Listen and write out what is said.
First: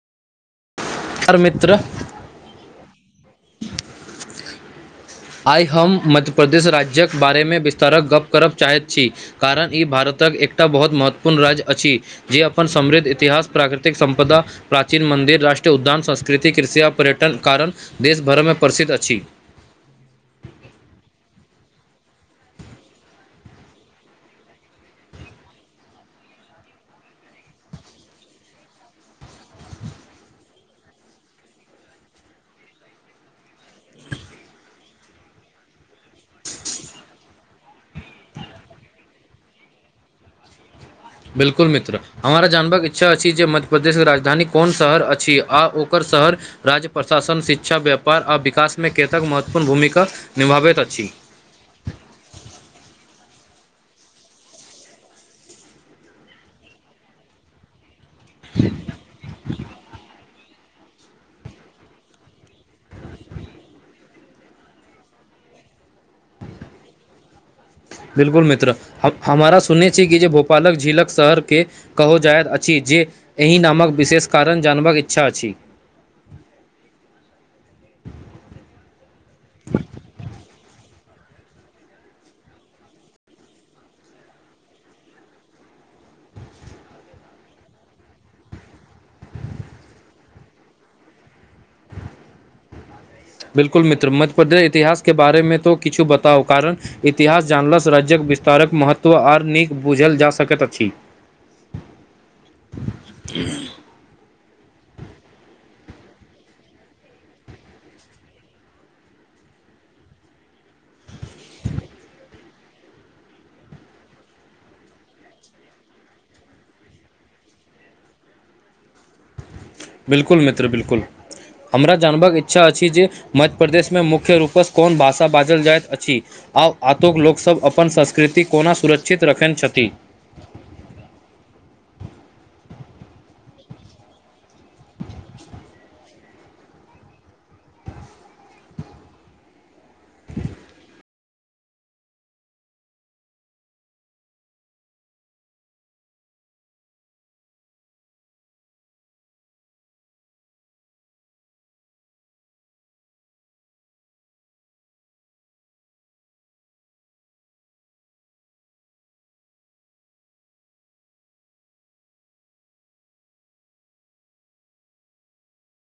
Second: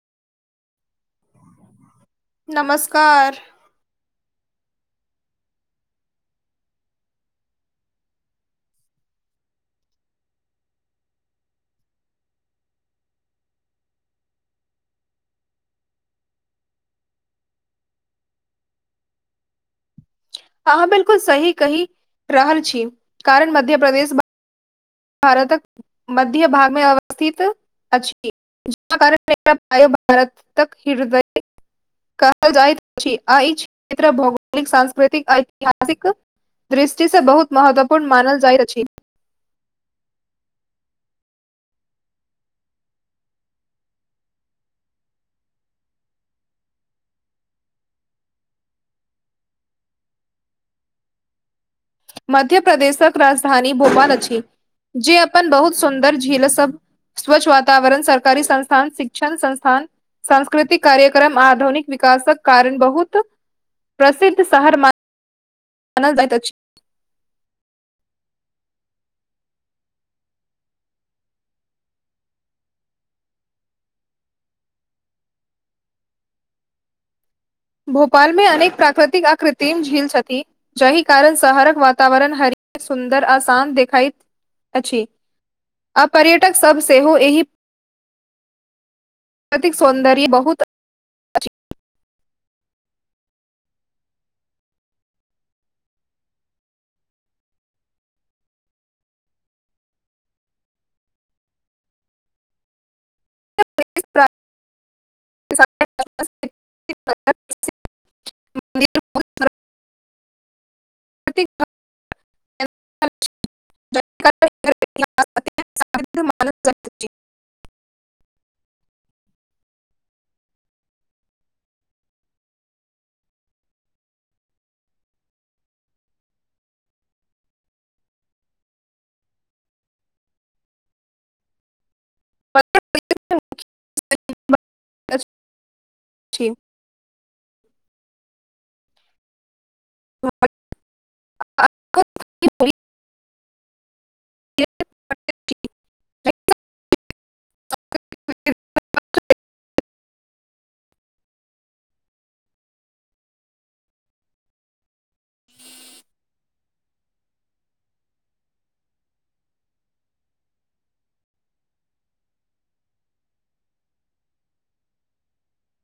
अओर मित्र। नमस्कार। आइ हम मध्य प्र्रदेश राज्य के बारेमे विस्तारक गप्प करब चाहैत छी। कारण ई भारतक एकटा बहुत महत्वपूर्ण राज्य अछि। जे अपन समृद्ध इतिहास प्राकृतिक संपदा प्राचीन मन्दिर, राष्ट्रीय उद्यान, संस्कृति, कृषि आ पर्यटन कारण देश भरमें प्रसिद्ध अछि। अहाँ बिल्कुल सही कहि रहल छी, कारण मध्य प्रदेश भारतक मध्य भाग में अवस्थित [unintelligible] कह जाइत अछि, आ ई क्षेत्र भौगोलिक, सांस्कृतिक आ ऐतिहासिक दृष्टि से बहुत महत्वपूर्ण मानल जाइत अछि। बिल्कुल मित्र। हमरा जानबाक इच्छा अछि जे मध्यप्रदेशके राजधानी कोन शहर अछि, आ ओकर शहर राज्य प्रशासन, शिक्षा, व्यापार आ विकास में कतेक महत्वपूर्ण भूमिका निभाबैत अछि। मध्यप्रदेशक राजधानी भोपाला अछि। जे अपन बहुत सुन्दर झील सब, स्वच्छ वातावरण स कारी संस्थान शिक्षण संस्थान। सांस्कृतिक कार्यक्रम आधुनिक विकासक कारण बहुत प्रसिद्ध शहर मा मानल जैत अति। बिलकुल मित्र ह- हमारा सुनने छी कि, भोपालक झीलक शहरके कहल जाइत अछि, जे एहि नामक विशेष कारण जानबाक इच्छा अछि। भोपाल मे अनेक प्राकृतिक आकृत्रिम झील छथि। जाहि कारण शहरक वातावरण हरि, सुन्दर आ शान्त देखाइत अछि। आ पर्यटक सब सेहो एहि तिक सौन्दर्य बहुत अछि। बिलकुल मित्र। मध्य प्रदेश इतिहास के बारे में तो किछु बताउ कारण इतिहास जानलासँ राज्यक विस्तारक महत्व आर नीक बुझल जा सकैत अछि। [inaudible] [unintelligible] [unintelligible] बिल्कुल मित्र बिल्कुल। हमरा जानबाक इच्छा अछि जे, मध्य प्रदेश में मुख्य रूपसँ कोन भाषा बाजल जाइत अछि। आब आतुक लोकसभ अपन संस्कृति कोना सुरक्षित रखने छथि। ठीक।